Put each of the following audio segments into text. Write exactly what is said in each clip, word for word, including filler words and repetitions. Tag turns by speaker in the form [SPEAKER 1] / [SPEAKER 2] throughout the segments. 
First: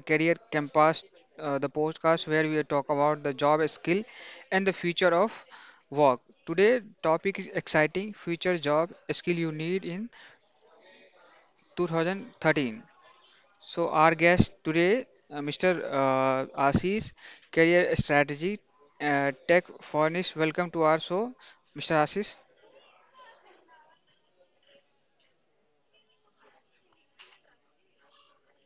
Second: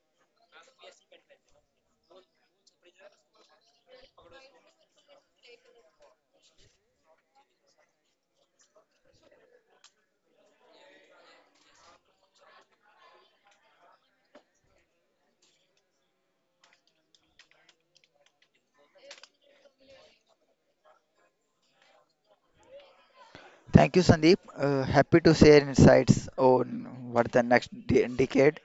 [SPEAKER 1] Career Campus, uh, the podcast where we talk about the job skill and the future of work. Today topic is exciting future job skill you need in twenty thirteen. So our guest today, uh, mister Uh, Ashish, career strategy uh, tech furnace. Welcome to our show, mister Ashish.
[SPEAKER 2] Thank you, Sandeep. Uh, happy to share insights on what the next de- decade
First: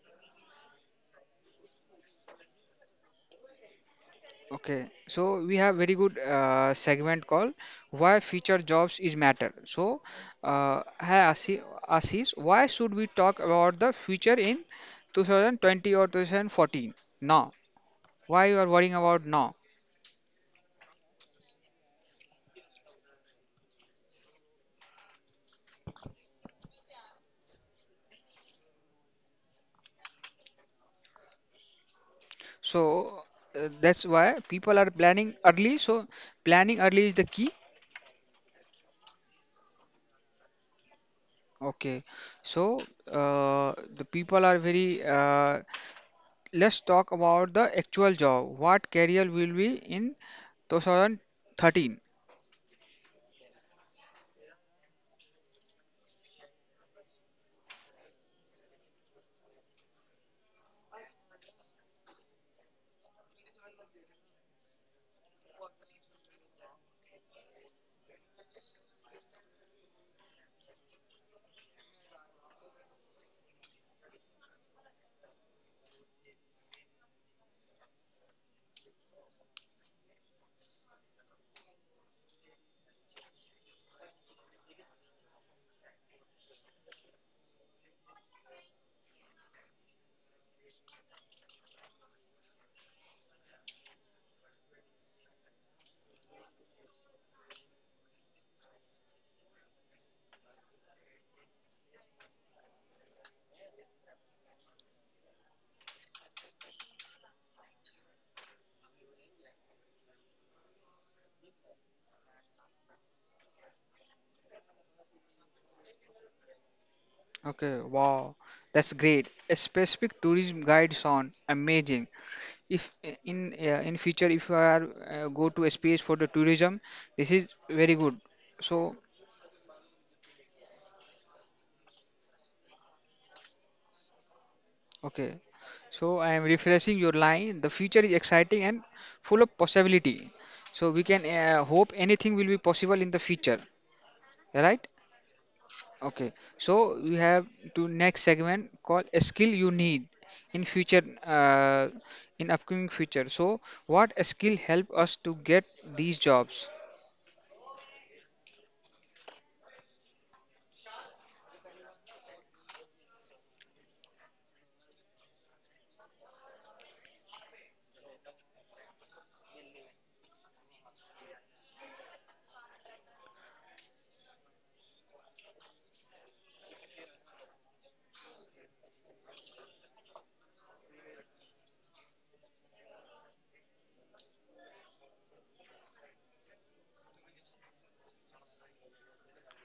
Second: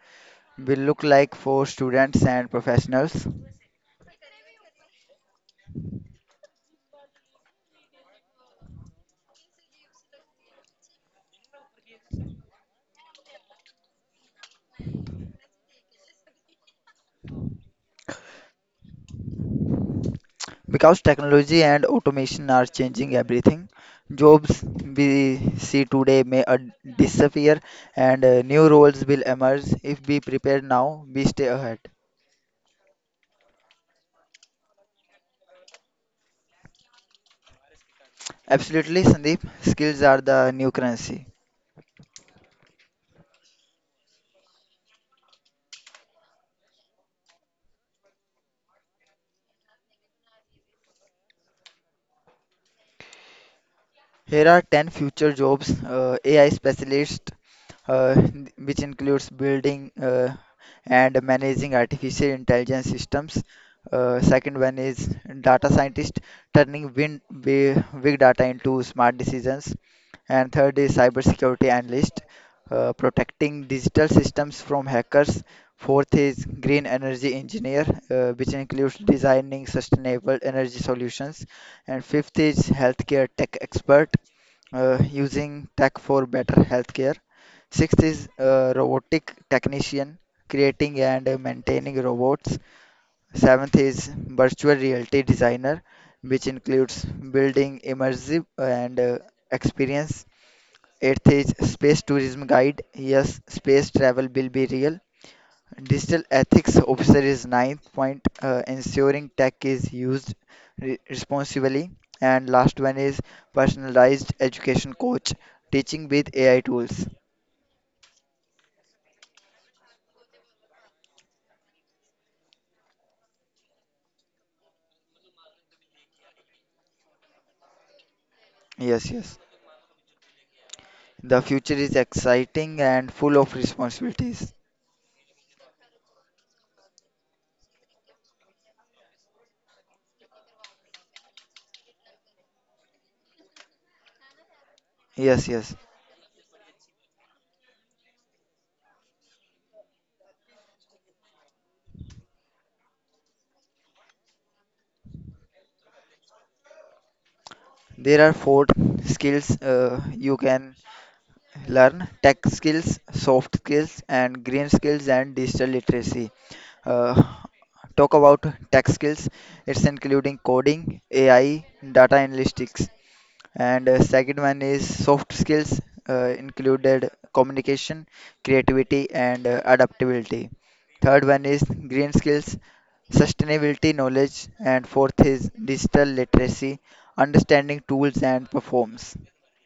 [SPEAKER 2] will look like for students and professionals.
[SPEAKER 1] Okay, so we have very good uh, segment called "Why Future Jobs is Matter." So, uh, hi Asi- Ashish, why should we talk about the future in two thousand twenty or two thousand fourteen? Now, why you are worrying about now?
[SPEAKER 2] Because technology and automation are changing everything, jobs we see today may uh, disappear and uh, new roles will emerge. If we prepare now, we stay ahead.
[SPEAKER 1] So uh, that's why people are planning early. So planning early is the key.
[SPEAKER 2] Absolutely, Sandeep. Skills are the new currency.
[SPEAKER 1] Okay, so uh, the people are very. Uh, let's talk about the actual job. What career will be in two thousand thirteen?
[SPEAKER 2] Here are ten future jobs, uh, A I specialist, uh, which includes building uh, and managing artificial intelligence systems. Uh, second one is data scientist, turning win- bi- big data into smart decisions. And third is cybersecurity analyst, uh, protecting digital systems from hackers. Fourth is green energy engineer, uh, which includes designing sustainable energy solutions. And fifth is healthcare tech expert, uh, using tech for better healthcare. Sixth is uh, robotic technician, creating and uh, maintaining robots. Seventh is virtual reality designer, which includes building immersive and uh, experience. Eighth is space tourism guide. Yes, space travel will be real. Digital ethics officer is ninth point, uh, ensuring tech is used re- responsibly. And last one is personalized education coach, teaching with A I tools.
[SPEAKER 1] Okay, wow, that's great. A specific tourism guide sound amazing. If I- in uh, In future if you are uh, go to a space for the tourism, this is very good. So
[SPEAKER 2] Yes, yes. The future is exciting and full of responsibilities.
[SPEAKER 1] okay, so I am refreshing your line. The future is exciting and full of possibility. So we can uh, hope anything will be possible in the future, right?
[SPEAKER 2] Yes, yes.
[SPEAKER 1] Okay, so we have to next segment called a skill you need in future, uh, in upcoming future. So what a skill help us to get these jobs?
[SPEAKER 2] There are four skills uh, you can learn: tech skills, soft skills, and green skills and digital literacy. uh, Talk about tech skills. It's including coding, A I, data analytics, and uh, second one is soft skills uh, included communication, creativity, and uh, adaptability. Third one is green skills, sustainability knowledge, and fourth is digital literacy, understanding tools and performs.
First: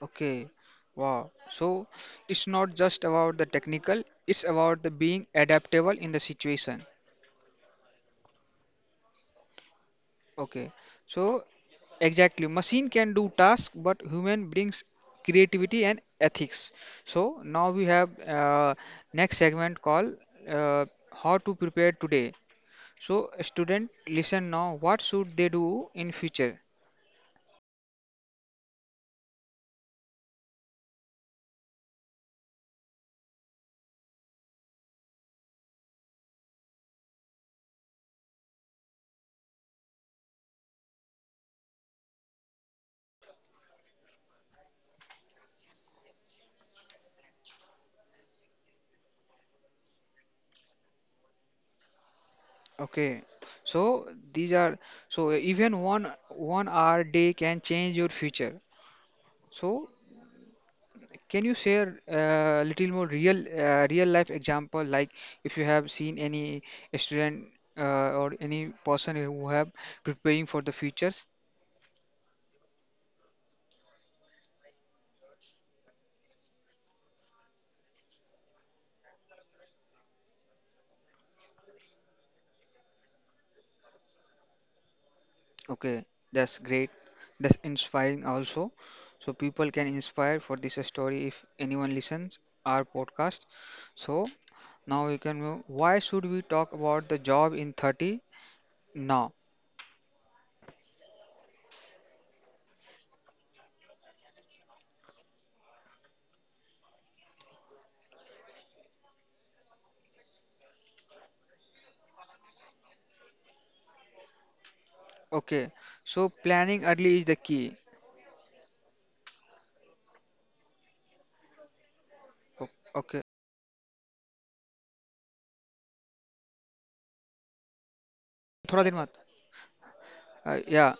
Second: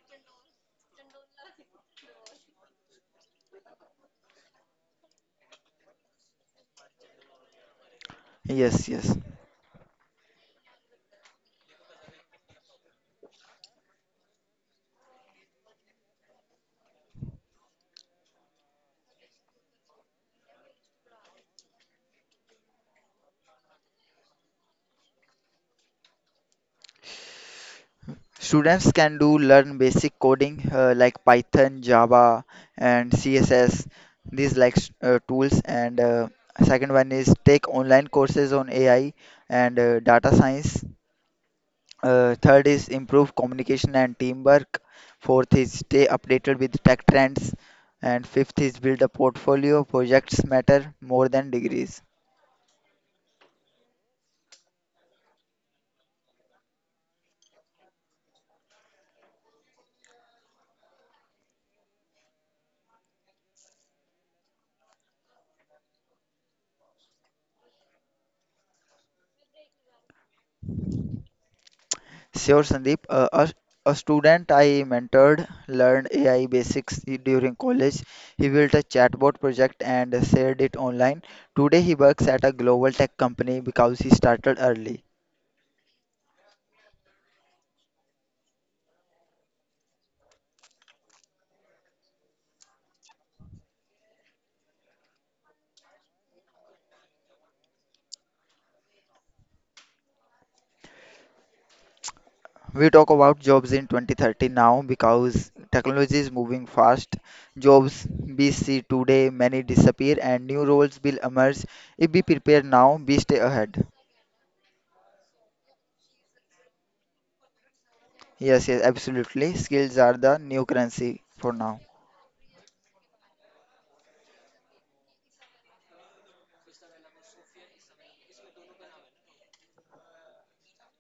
[SPEAKER 1] Okay, wow. So it's not just about the technical; it's about the being adaptable in the situation.
[SPEAKER 2] Yes, yes.
[SPEAKER 1] Okay, so exactly, machine can do task, but human brings creativity and ethics. So now we have uh, next segment called uh, how to prepare today. So student, listen now. What should they do in future?
[SPEAKER 2] Students can do learn basic coding uh, like Python, Java, and C S S. These like s- uh, tools. And uh, second one is take online courses on A I and uh, data science. Uh, third is improve communication and teamwork. Fourth is stay updated with tech trends. And fifth is build a portfolio. Projects matter more than degrees.
[SPEAKER 1] Okay, so these are so even one one hour day can change your future. So can you share a little more real uh, real life example, like if you have seen any student uh, or any person who have preparing for the futures?
[SPEAKER 2] Sure, Sandeep. Uh, a, a student I mentored learned A I basics during college. He built a chatbot project and shared it online. Today, he works at a global tech company because he started early.
[SPEAKER 1] Okay, that's great. That's inspiring also. So people can inspire for this story if anyone listens our podcast. So now we can move. Why should we talk about the job in thirty now?
[SPEAKER 2] We talk about jobs in twenty thirty now because technology is moving fast. Jobs we see today, many disappear, and new roles will emerge. If we prepare now, we stay ahead.
[SPEAKER 1] Okay, so planning early is the key.
[SPEAKER 2] Yes, yes, absolutely. Skills are the new currency for now.
[SPEAKER 1] O- Okay, थोड़ा देर मत. Uh, yeah.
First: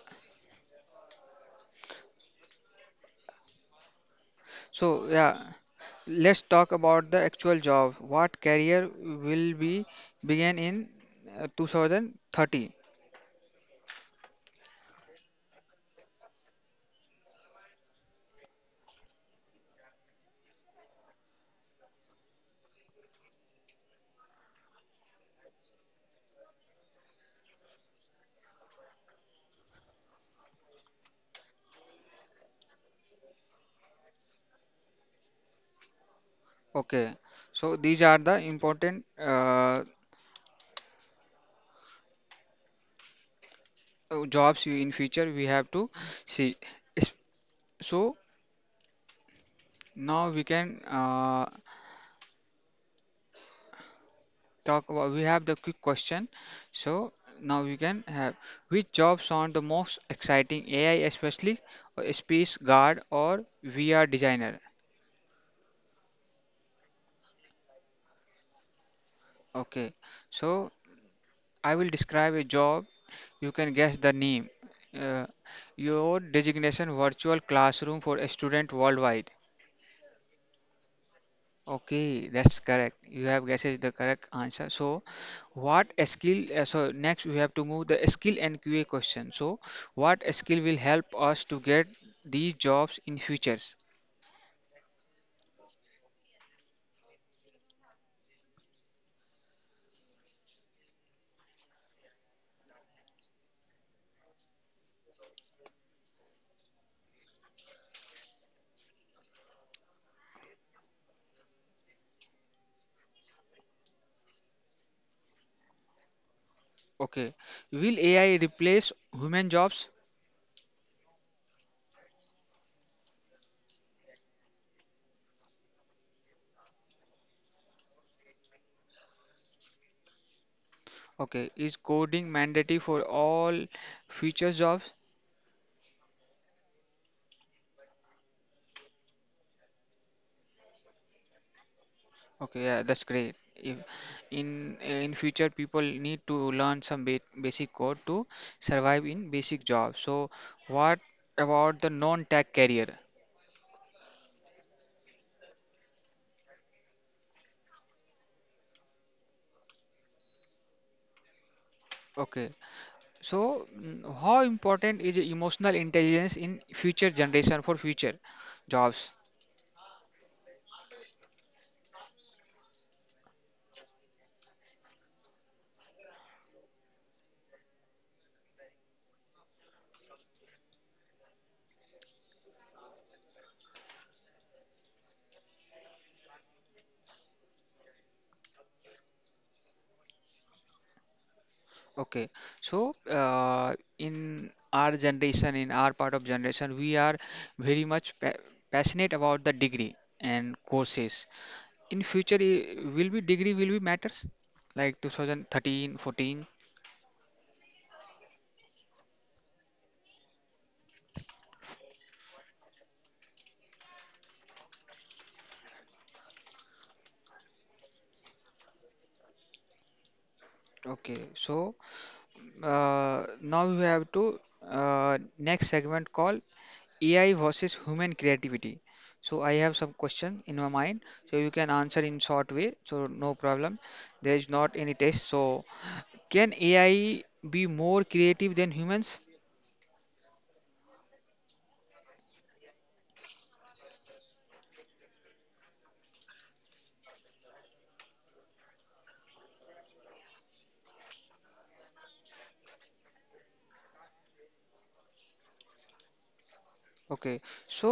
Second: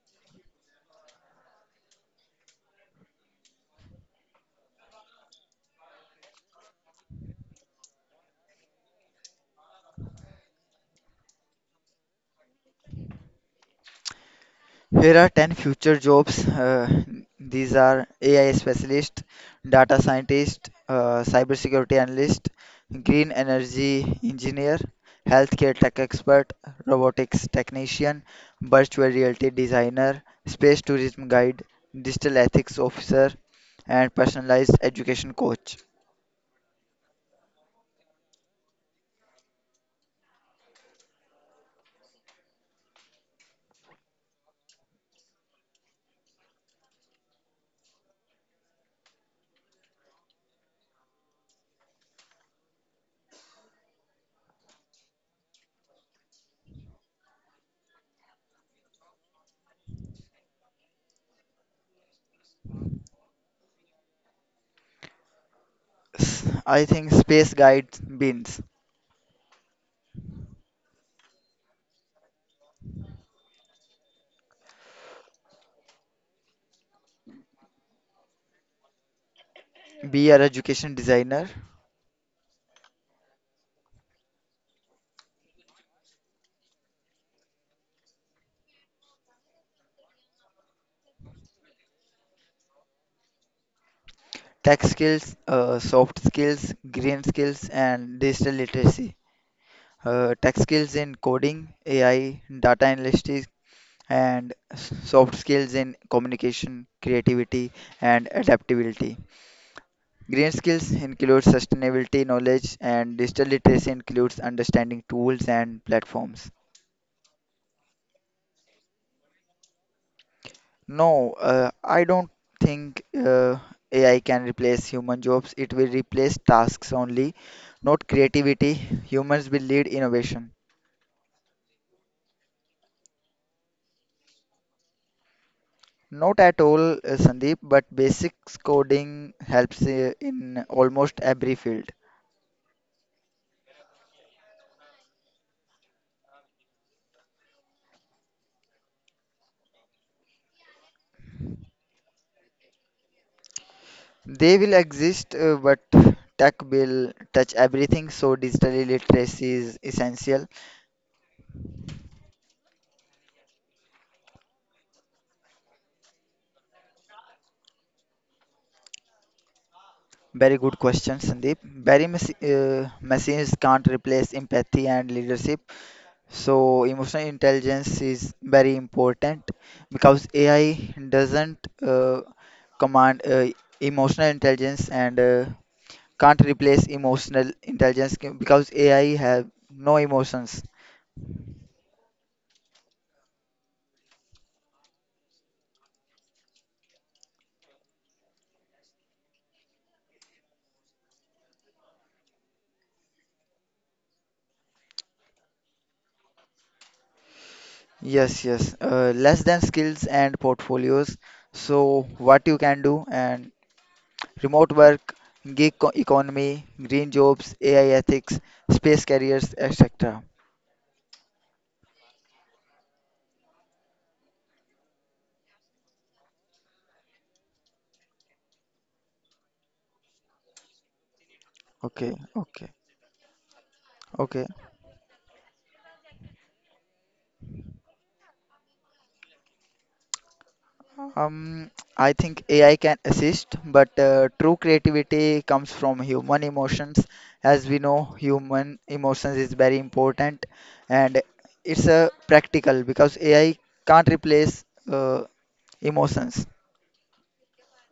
[SPEAKER 1] So yeah. Let's talk about the actual job. What career will be begin in uh, two thousand thirty?
[SPEAKER 2] Here are ten future jobs. Uh, these are A I specialist, data scientist, uh, cybersecurity analyst, green energy engineer, healthcare tech expert, robotics technician, virtual reality designer, space tourism guide, digital ethics officer, and personalized education coach.
[SPEAKER 1] Okay, so these are the important uh, uh, jobs you- in future we have to see. Is- So now we can uh, talk about. We have the quick question. So now we can have which jobs sound the most exciting? A I, especially, or space guard or V R designer.
[SPEAKER 2] S- I think space guide means
[SPEAKER 1] Okay, so I will describe a job. You can guess the name. Uh, your designation virtual classroom for a student worldwide.
[SPEAKER 2] be our education designer.
[SPEAKER 1] Okay, that's correct. You have guessed the correct answer. So, what a skill? Uh, so next we have to move the skill and Q A question. So, what a skill will help us to get these jobs in futures?
[SPEAKER 2] Tech skills, uh, soft skills, green skills, and digital literacy. Uh, tech skills in coding, A I, data analytics, and s- soft skills in communication, creativity, and adaptability. Green skills include sustainability knowledge, and digital literacy includes understanding tools and platforms.
[SPEAKER 1] Okay, will A I replace human jobs?
[SPEAKER 2] No, uh, I don't think uh, A I can replace human jobs. It will replace tasks only, not creativity. Humans will lead innovation.
[SPEAKER 1] Okay, is coding mandatory for all future jobs?
[SPEAKER 2] Not at all, uh, Sandeep, but basic coding helps uh, in almost every field.
[SPEAKER 1] Okay, yeah, that's great. If in in future people need to learn some ba basic code to survive in basic jobs. So what about the non-tech career?
[SPEAKER 2] They will exist, uh, but tech will touch everything, so digital literacy is essential.
[SPEAKER 1] Okay. So mm, how important is emotional intelligence in future generation for future jobs?
[SPEAKER 2] Very good question, Sandeep. Very mas- uh, machines can't replace empathy and leadership. So emotional intelligence is very important because A I doesn't uh, command uh, emotional intelligence and uh, can't replace emotional intelligence c- because A I have no emotions.
[SPEAKER 1] Okay. So uh, in our generation, in our part of generation, we are very much pa passionate about the degree and courses in future eh, will be degree will be matters like two thousand thirteen fourteen.
[SPEAKER 2] Yes, yes. Uh, less than skills and portfolios. So what you can do and remote work, gig co- economy, green jobs, A I ethics, space careers, et cetera.
[SPEAKER 1] Okay, so uh, now we have to uh, next segment called AI versus human creativity. So I have some question in my mind, so you can answer
[SPEAKER 2] Okay,
[SPEAKER 1] in short way,
[SPEAKER 2] okay,
[SPEAKER 1] so no problem. There
[SPEAKER 2] okay.
[SPEAKER 1] is not any test. So can AI be more creative than humans?
[SPEAKER 2] Um, I think A I can assist, but uh, true creativity comes from human emotions. As we know, human emotions is very important, and it's a practical because A I can't replace uh, emotions.
[SPEAKER 1] Okay, so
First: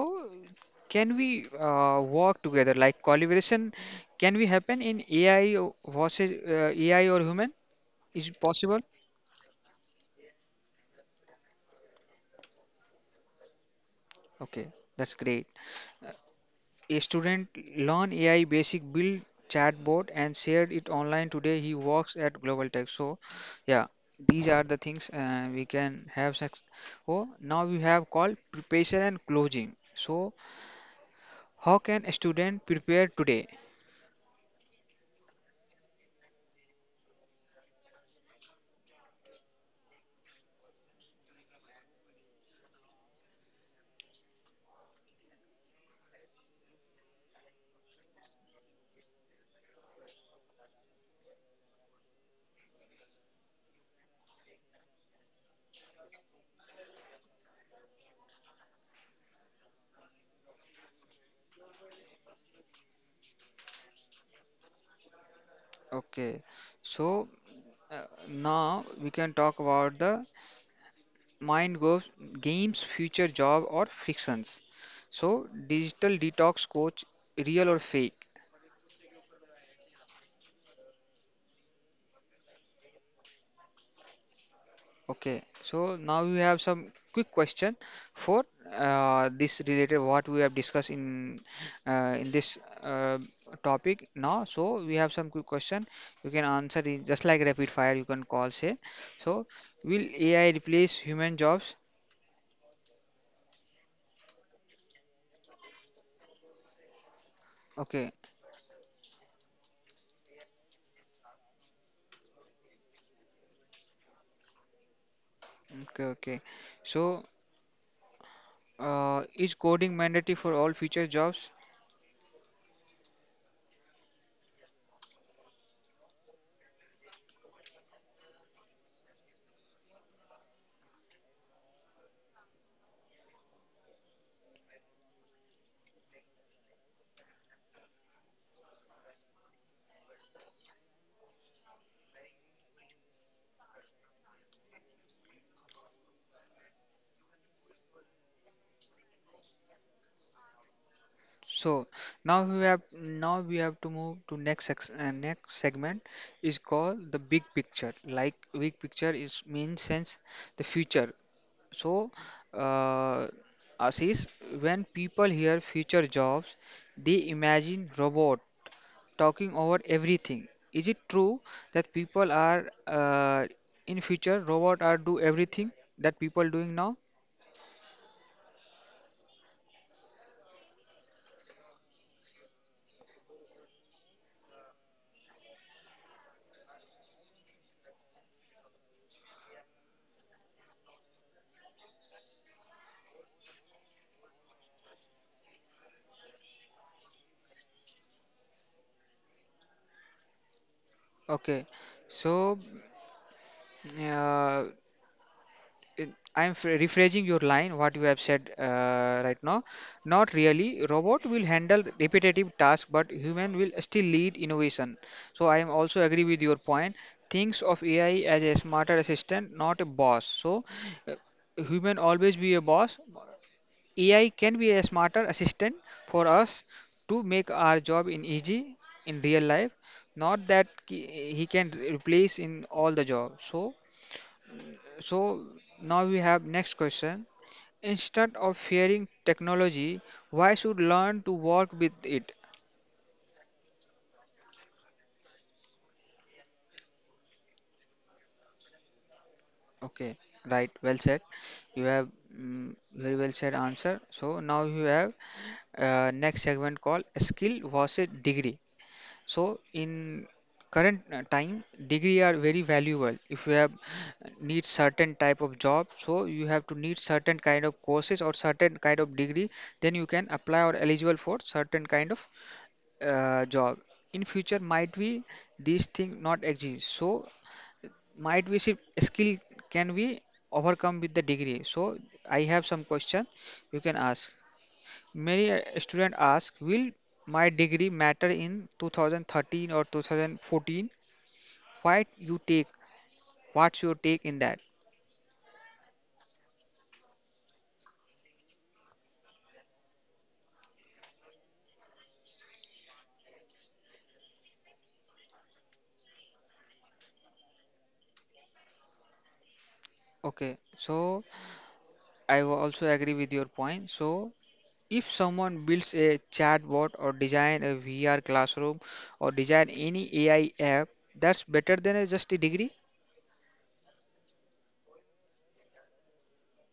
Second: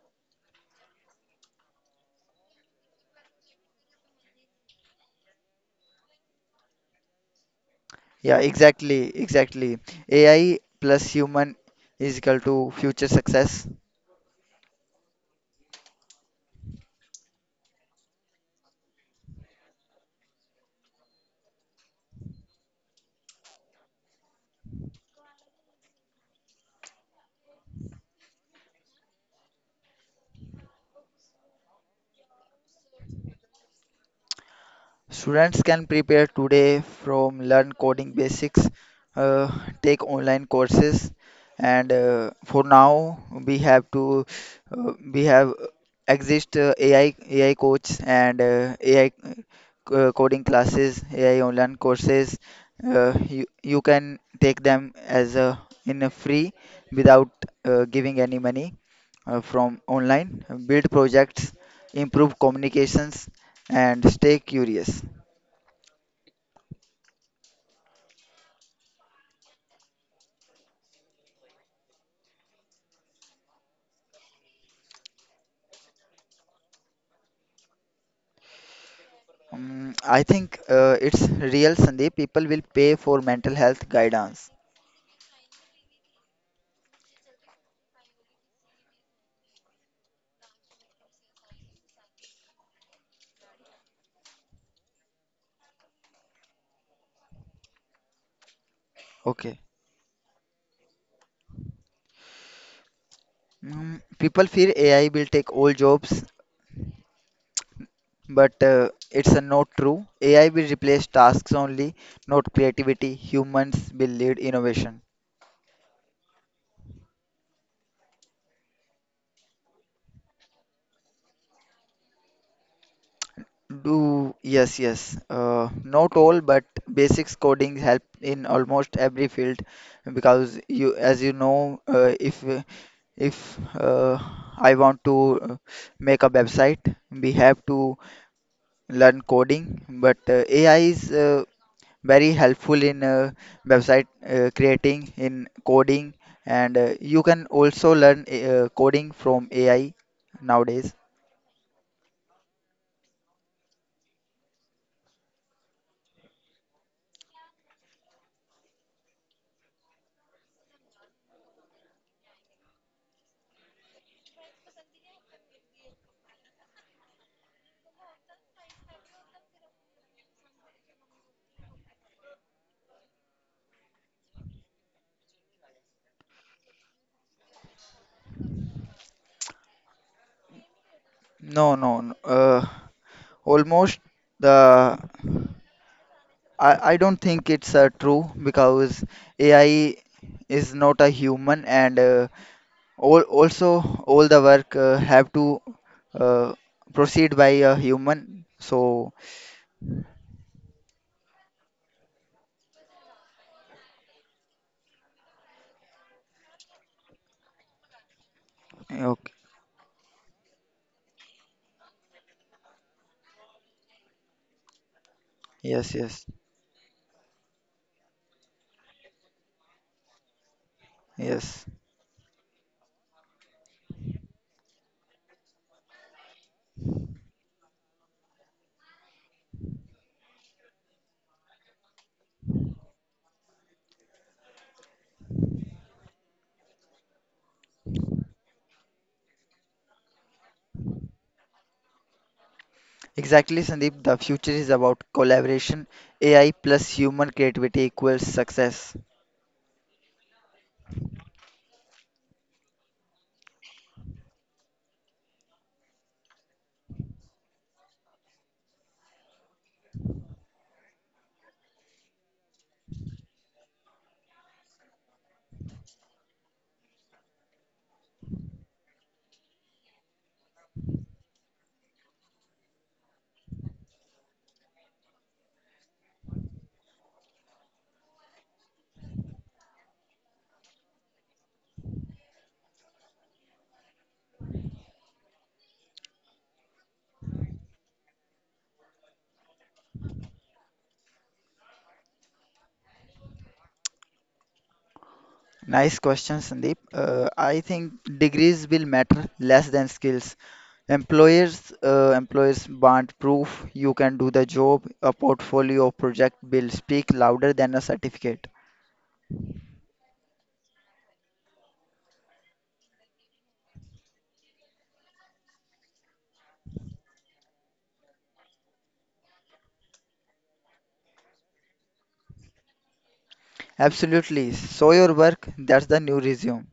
[SPEAKER 1] can we uh, work together like collaboration? Can we happen in A I versus uh, A I or human? Is
[SPEAKER 2] Yeah,
[SPEAKER 1] it possible?
[SPEAKER 2] exactly, exactly. A I plus human is equal to future success.
[SPEAKER 1] Okay, that's great. A student learn A I basic build chatbot and shared it online today. He works at Global Tech. So, yeah, these are the things uh, we can have. Success. Oh, now we have called preparation and closing. So, how can a student prepare today?
[SPEAKER 2] Students can prepare today from learn coding basics, uh, take online courses, and uh, for now we have to uh, we have exist uh, A I A I coach and uh, AI co- coding classes, A I online courses. Uh, you you can take them as a in a free without uh, giving any money uh, from online. Build projects, improve communications, and stay curious.
[SPEAKER 1] Okay, so. Uh, Now we can talk about the mind goes games, future job or fictions. So digital detox coach, real or fake?
[SPEAKER 2] Um, I think uh, it's real, Sandeep. People will pay for mental health guidance.
[SPEAKER 1] Okay. So now we have some quick question for uh, this related what we have discussed in uh, in this uh, topic now. So we have some quick question. You can answer it just like rapid fire. You can call say. So
[SPEAKER 2] Okay.
[SPEAKER 1] will A I replace human jobs?
[SPEAKER 2] Mm, people fear A I will take all jobs,
[SPEAKER 1] Okay.
[SPEAKER 2] but uh, it's uh, not true. A I will replace tasks only, not creativity. Humans will lead innovation.
[SPEAKER 1] Okay. Okay. So. Uh, is coding mandatory for all future jobs?
[SPEAKER 2] Do yes, yes. Uh, not all, but basics coding help in almost every field because you, as you know, uh, if uh, if uh, I want to uh, make a website, we have to learn coding, but uh, A I is uh, very helpful in uh, website uh, creating, in coding, and uh, you can also learn uh, coding from A I nowadays.
[SPEAKER 1] So now we have now we have to move to next sex, uh, next segment is called the big picture. Like big picture is means sense the future. So uh, Ashish, when people hear future jobs, they imagine robot talking over everything. Is it true that people are uh, in future robot are do everything that people doing now?
[SPEAKER 2] No, no, no, uh, almost the I, I don't think it's uh, true because A I is not a human and uh, all, also all the work uh, have to uh, proceed by a human. So
[SPEAKER 1] Okay. So Uh, it, I'm f- rephrasing your line, what you have said uh,
[SPEAKER 2] okay.
[SPEAKER 1] right now. Not really. Robot will handle repetitive tasks, but human will still lead innovation. So I am
[SPEAKER 2] Yes,
[SPEAKER 1] also agree
[SPEAKER 2] yes.
[SPEAKER 1] with your point. Thinks of A I as a smarter assistant, not a boss. So uh,
[SPEAKER 2] Yes,
[SPEAKER 1] human always be a boss. A I can be a smarter assistant for us to make our job in easy in real life. Not that ki- he can replace in all the job. So. So now we have next question. Instead of fearing technology, why should learn to work with it?
[SPEAKER 2] exactly, Sandeep. The future is about collaboration. A I plus human creativity equals success.
[SPEAKER 1] Okay, right, well said. You have mm, very well said answer. So now you have uh, next segment called skill versus degree. So in current uh, time, degree are very valuable. If you have uh, need certain type of job, so you have to need certain kind of courses or certain kind of degree, then you can apply or eligible for certain kind of uh, job in future might be these thing not exist, so might be see, skill can be overcome with the degree. So I have some question. You can ask many uh, student ask, will my degree matter in two thousand thirteen or two thousand fourteen? Why you take? What's your take in that?
[SPEAKER 2] Nice question, Sandeep. Uh, I think degrees will matter less than skills. Employers, uh, employers want proof you can do the job. A portfolio project will speak louder than a certificate.
[SPEAKER 1] Okay, so I will also agree with your point. So if someone builds a chatbot or design a V R classroom or design any A I app, that's better than a just a degree.
[SPEAKER 2] Absolutely. Show your work. That's the new resume.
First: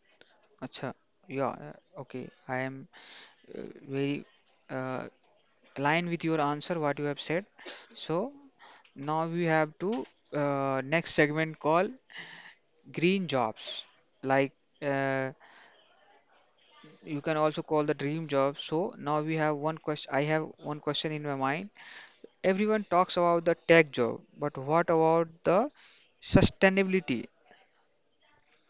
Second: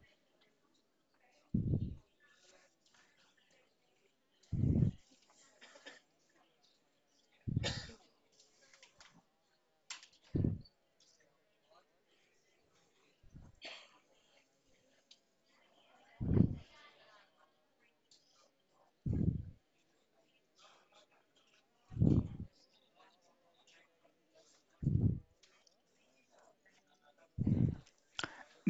[SPEAKER 1] Acha, yeah, uh, okay. I am uh, very uh, aligned with your answer, what you have said. So now we have to uh, next segment called green jobs. Like uh, you can also call the dream job. So now we have one question. I have one question in my mind. Everyone talks about the tech job, but what about the sustainability?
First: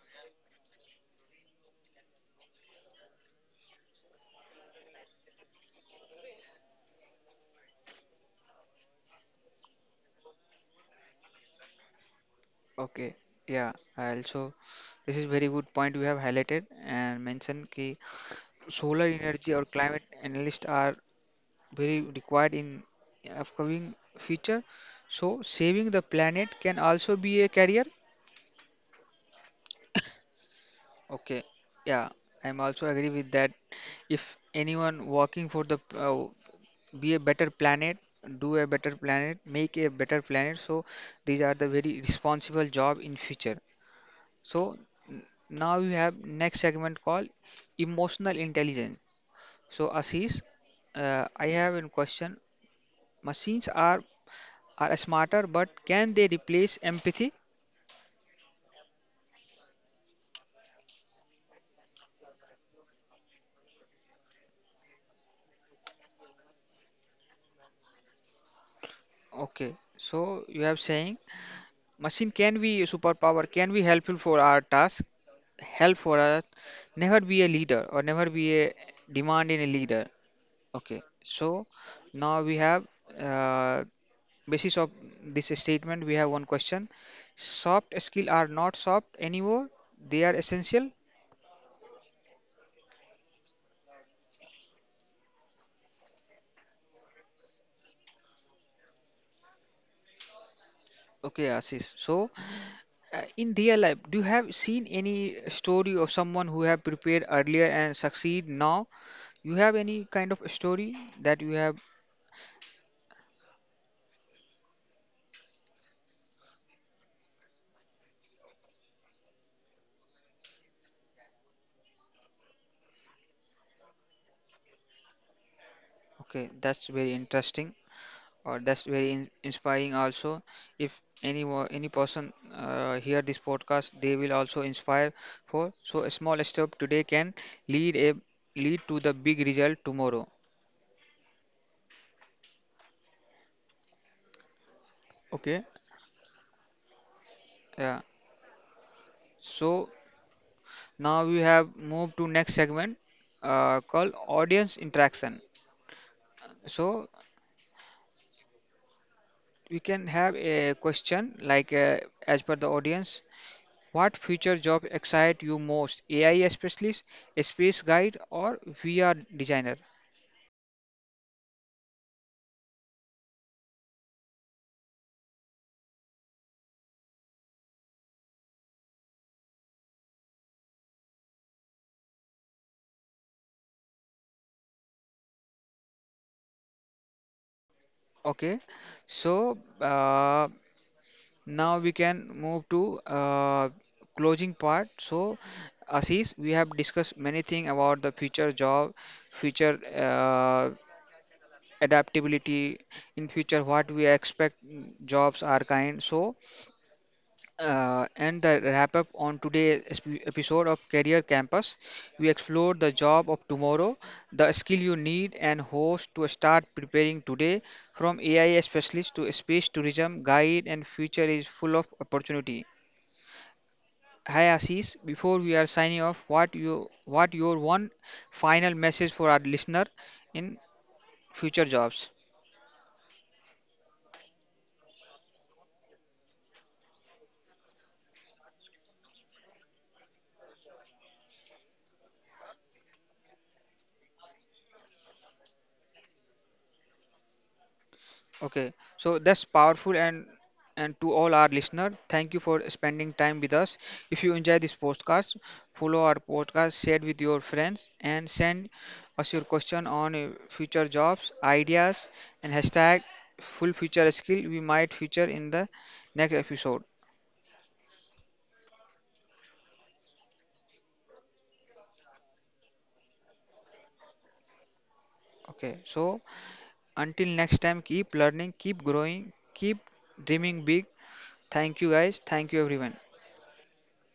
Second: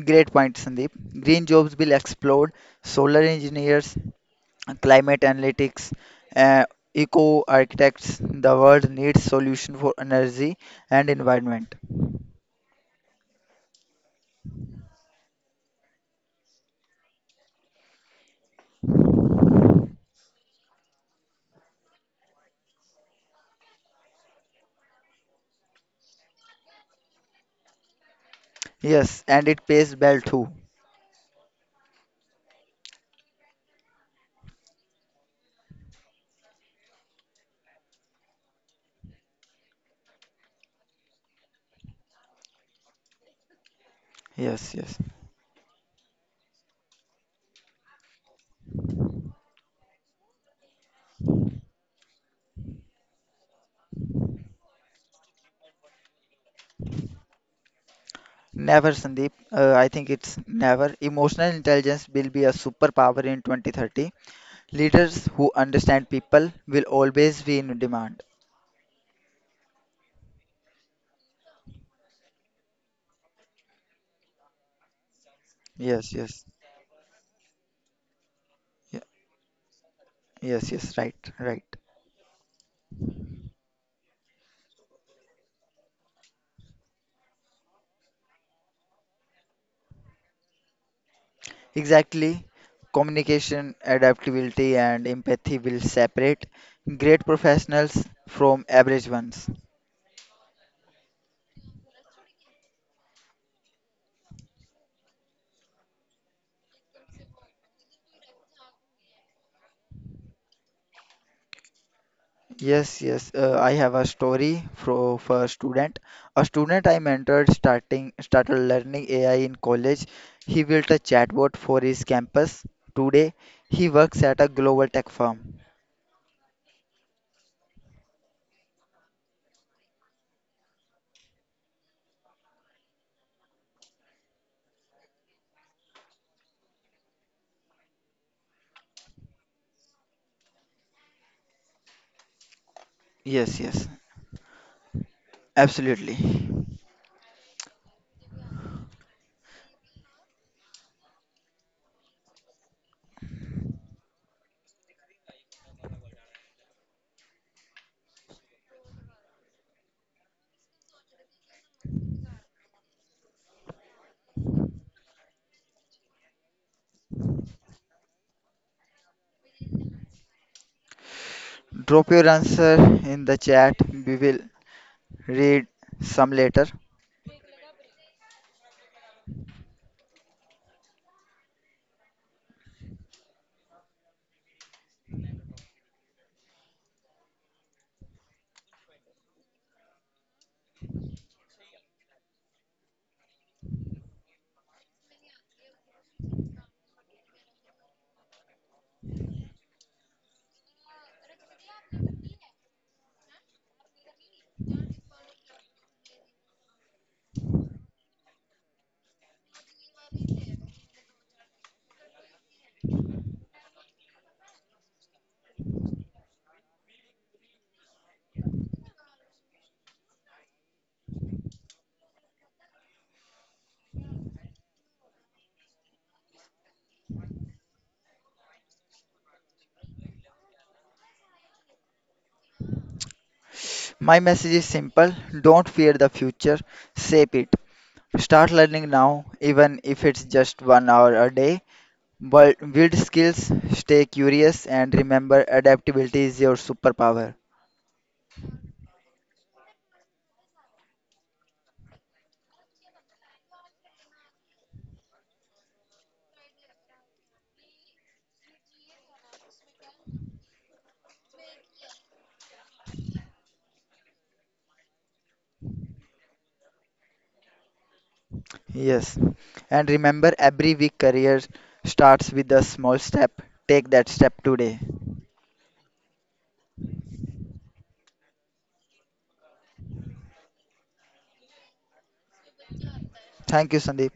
[SPEAKER 2] Great point, Sandeep. Green jobs will explode. Solar engineers, climate analytics, uh, eco architects. The world needs solution for energy and environment.
[SPEAKER 1] Okay, yeah, I also this is very good point you have highlighted and mentioned ki solar energy or climate analysts are very required in upcoming future. So saving the planet can also be a career.
[SPEAKER 2] Yes, and it pays well too.
[SPEAKER 1] Okay, yeah, I'm also agree with that. If anyone working for the uh, be a better planet, do a better planet, make a better planet, so these are the very responsible job in future. So
[SPEAKER 2] Yes, yes.
[SPEAKER 1] n- now we have next segment called emotional intelligence. So Ashish, uh, I have a question. Machines are are smarter, but can they replace empathy?
[SPEAKER 2] Never, Sandeep. Uh, I think it's never. Emotional intelligence will be a superpower in twenty thirty. Leaders who understand people will always be in demand.
[SPEAKER 1] Okay, so you have saying machine can be a superpower, can be helpful for our task, help
[SPEAKER 2] Yes,
[SPEAKER 1] for
[SPEAKER 2] yes.
[SPEAKER 1] us, never be a leader or never be a
[SPEAKER 2] Yeah.
[SPEAKER 1] demand in a leader.
[SPEAKER 2] Yes, yes.
[SPEAKER 1] Okay,
[SPEAKER 2] Right, right.
[SPEAKER 1] so now we have uh, basis of this statement. We have one question. Soft skill are not soft anymore. They are essential.
[SPEAKER 2] Exactly. Communication, adaptability, and empathy will separate great professionals from average ones.
[SPEAKER 1] Okay, Ashish. So uh, in real life, do you have seen any story of someone who have prepared earlier and succeed now? You have any kind of story that you have?
[SPEAKER 2] Yes, yes. Uh, I have a story for, for a student. A student I mentored starting started learning A I in college. He built a chatbot for his campus. Today, he works at a global tech firm.
[SPEAKER 1] Okay, that's very interesting. Or that's very in- inspiring also. If any wa- any person uh, hear this podcast, they will also inspire for. So a small step today can lead a lead to the big result tomorrow.
[SPEAKER 2] Yes, yes.
[SPEAKER 1] Okay,
[SPEAKER 2] Absolutely.
[SPEAKER 1] yeah. So now we have moved to next segment, uh, called audience interaction. So we can have a question like, uh, as per the audience, what future job excite you most? AI specialist, a space guide, or VR designer?
[SPEAKER 2] Drop your answer in the chat. We will read some later.
[SPEAKER 1] Okay, so uh, now we can move to uh, closing part. So, Ashish, we have discussed many things about the future job, future uh, adaptability, in future what we expect mm, jobs are kind. So, uh, and the wrap up on today's esp- episode of Career Campus. We explored the job of tomorrow, the skill you need and host to start preparing today, from A I specialist to space tourism guide, and future is full of opportunity. Hi Ashish, before we are signing off, what you what your one final message for our listener in future jobs?
[SPEAKER 2] My message is simple: don't fear the future, shape it. Start learning now, even if it's just one hour a day. Build build skills, stay curious, and remember adaptability is your superpower.
[SPEAKER 1] Okay, so that's powerful and and to all our listener, thank you for spending time with us. If you enjoy this podcast, follow our podcast, share with your friends, and send us your question on uh, future jobs, ideas, and hashtag full future skill we might feature in the next episode.
[SPEAKER 2] Yes, and remember every week career starts with a small step. Take that step today.
[SPEAKER 1] Okay, so until next time, keep learning, keep growing, keep dreaming big. Thank you guys, thank you everyone.
[SPEAKER 2] Thank you, Sandeep.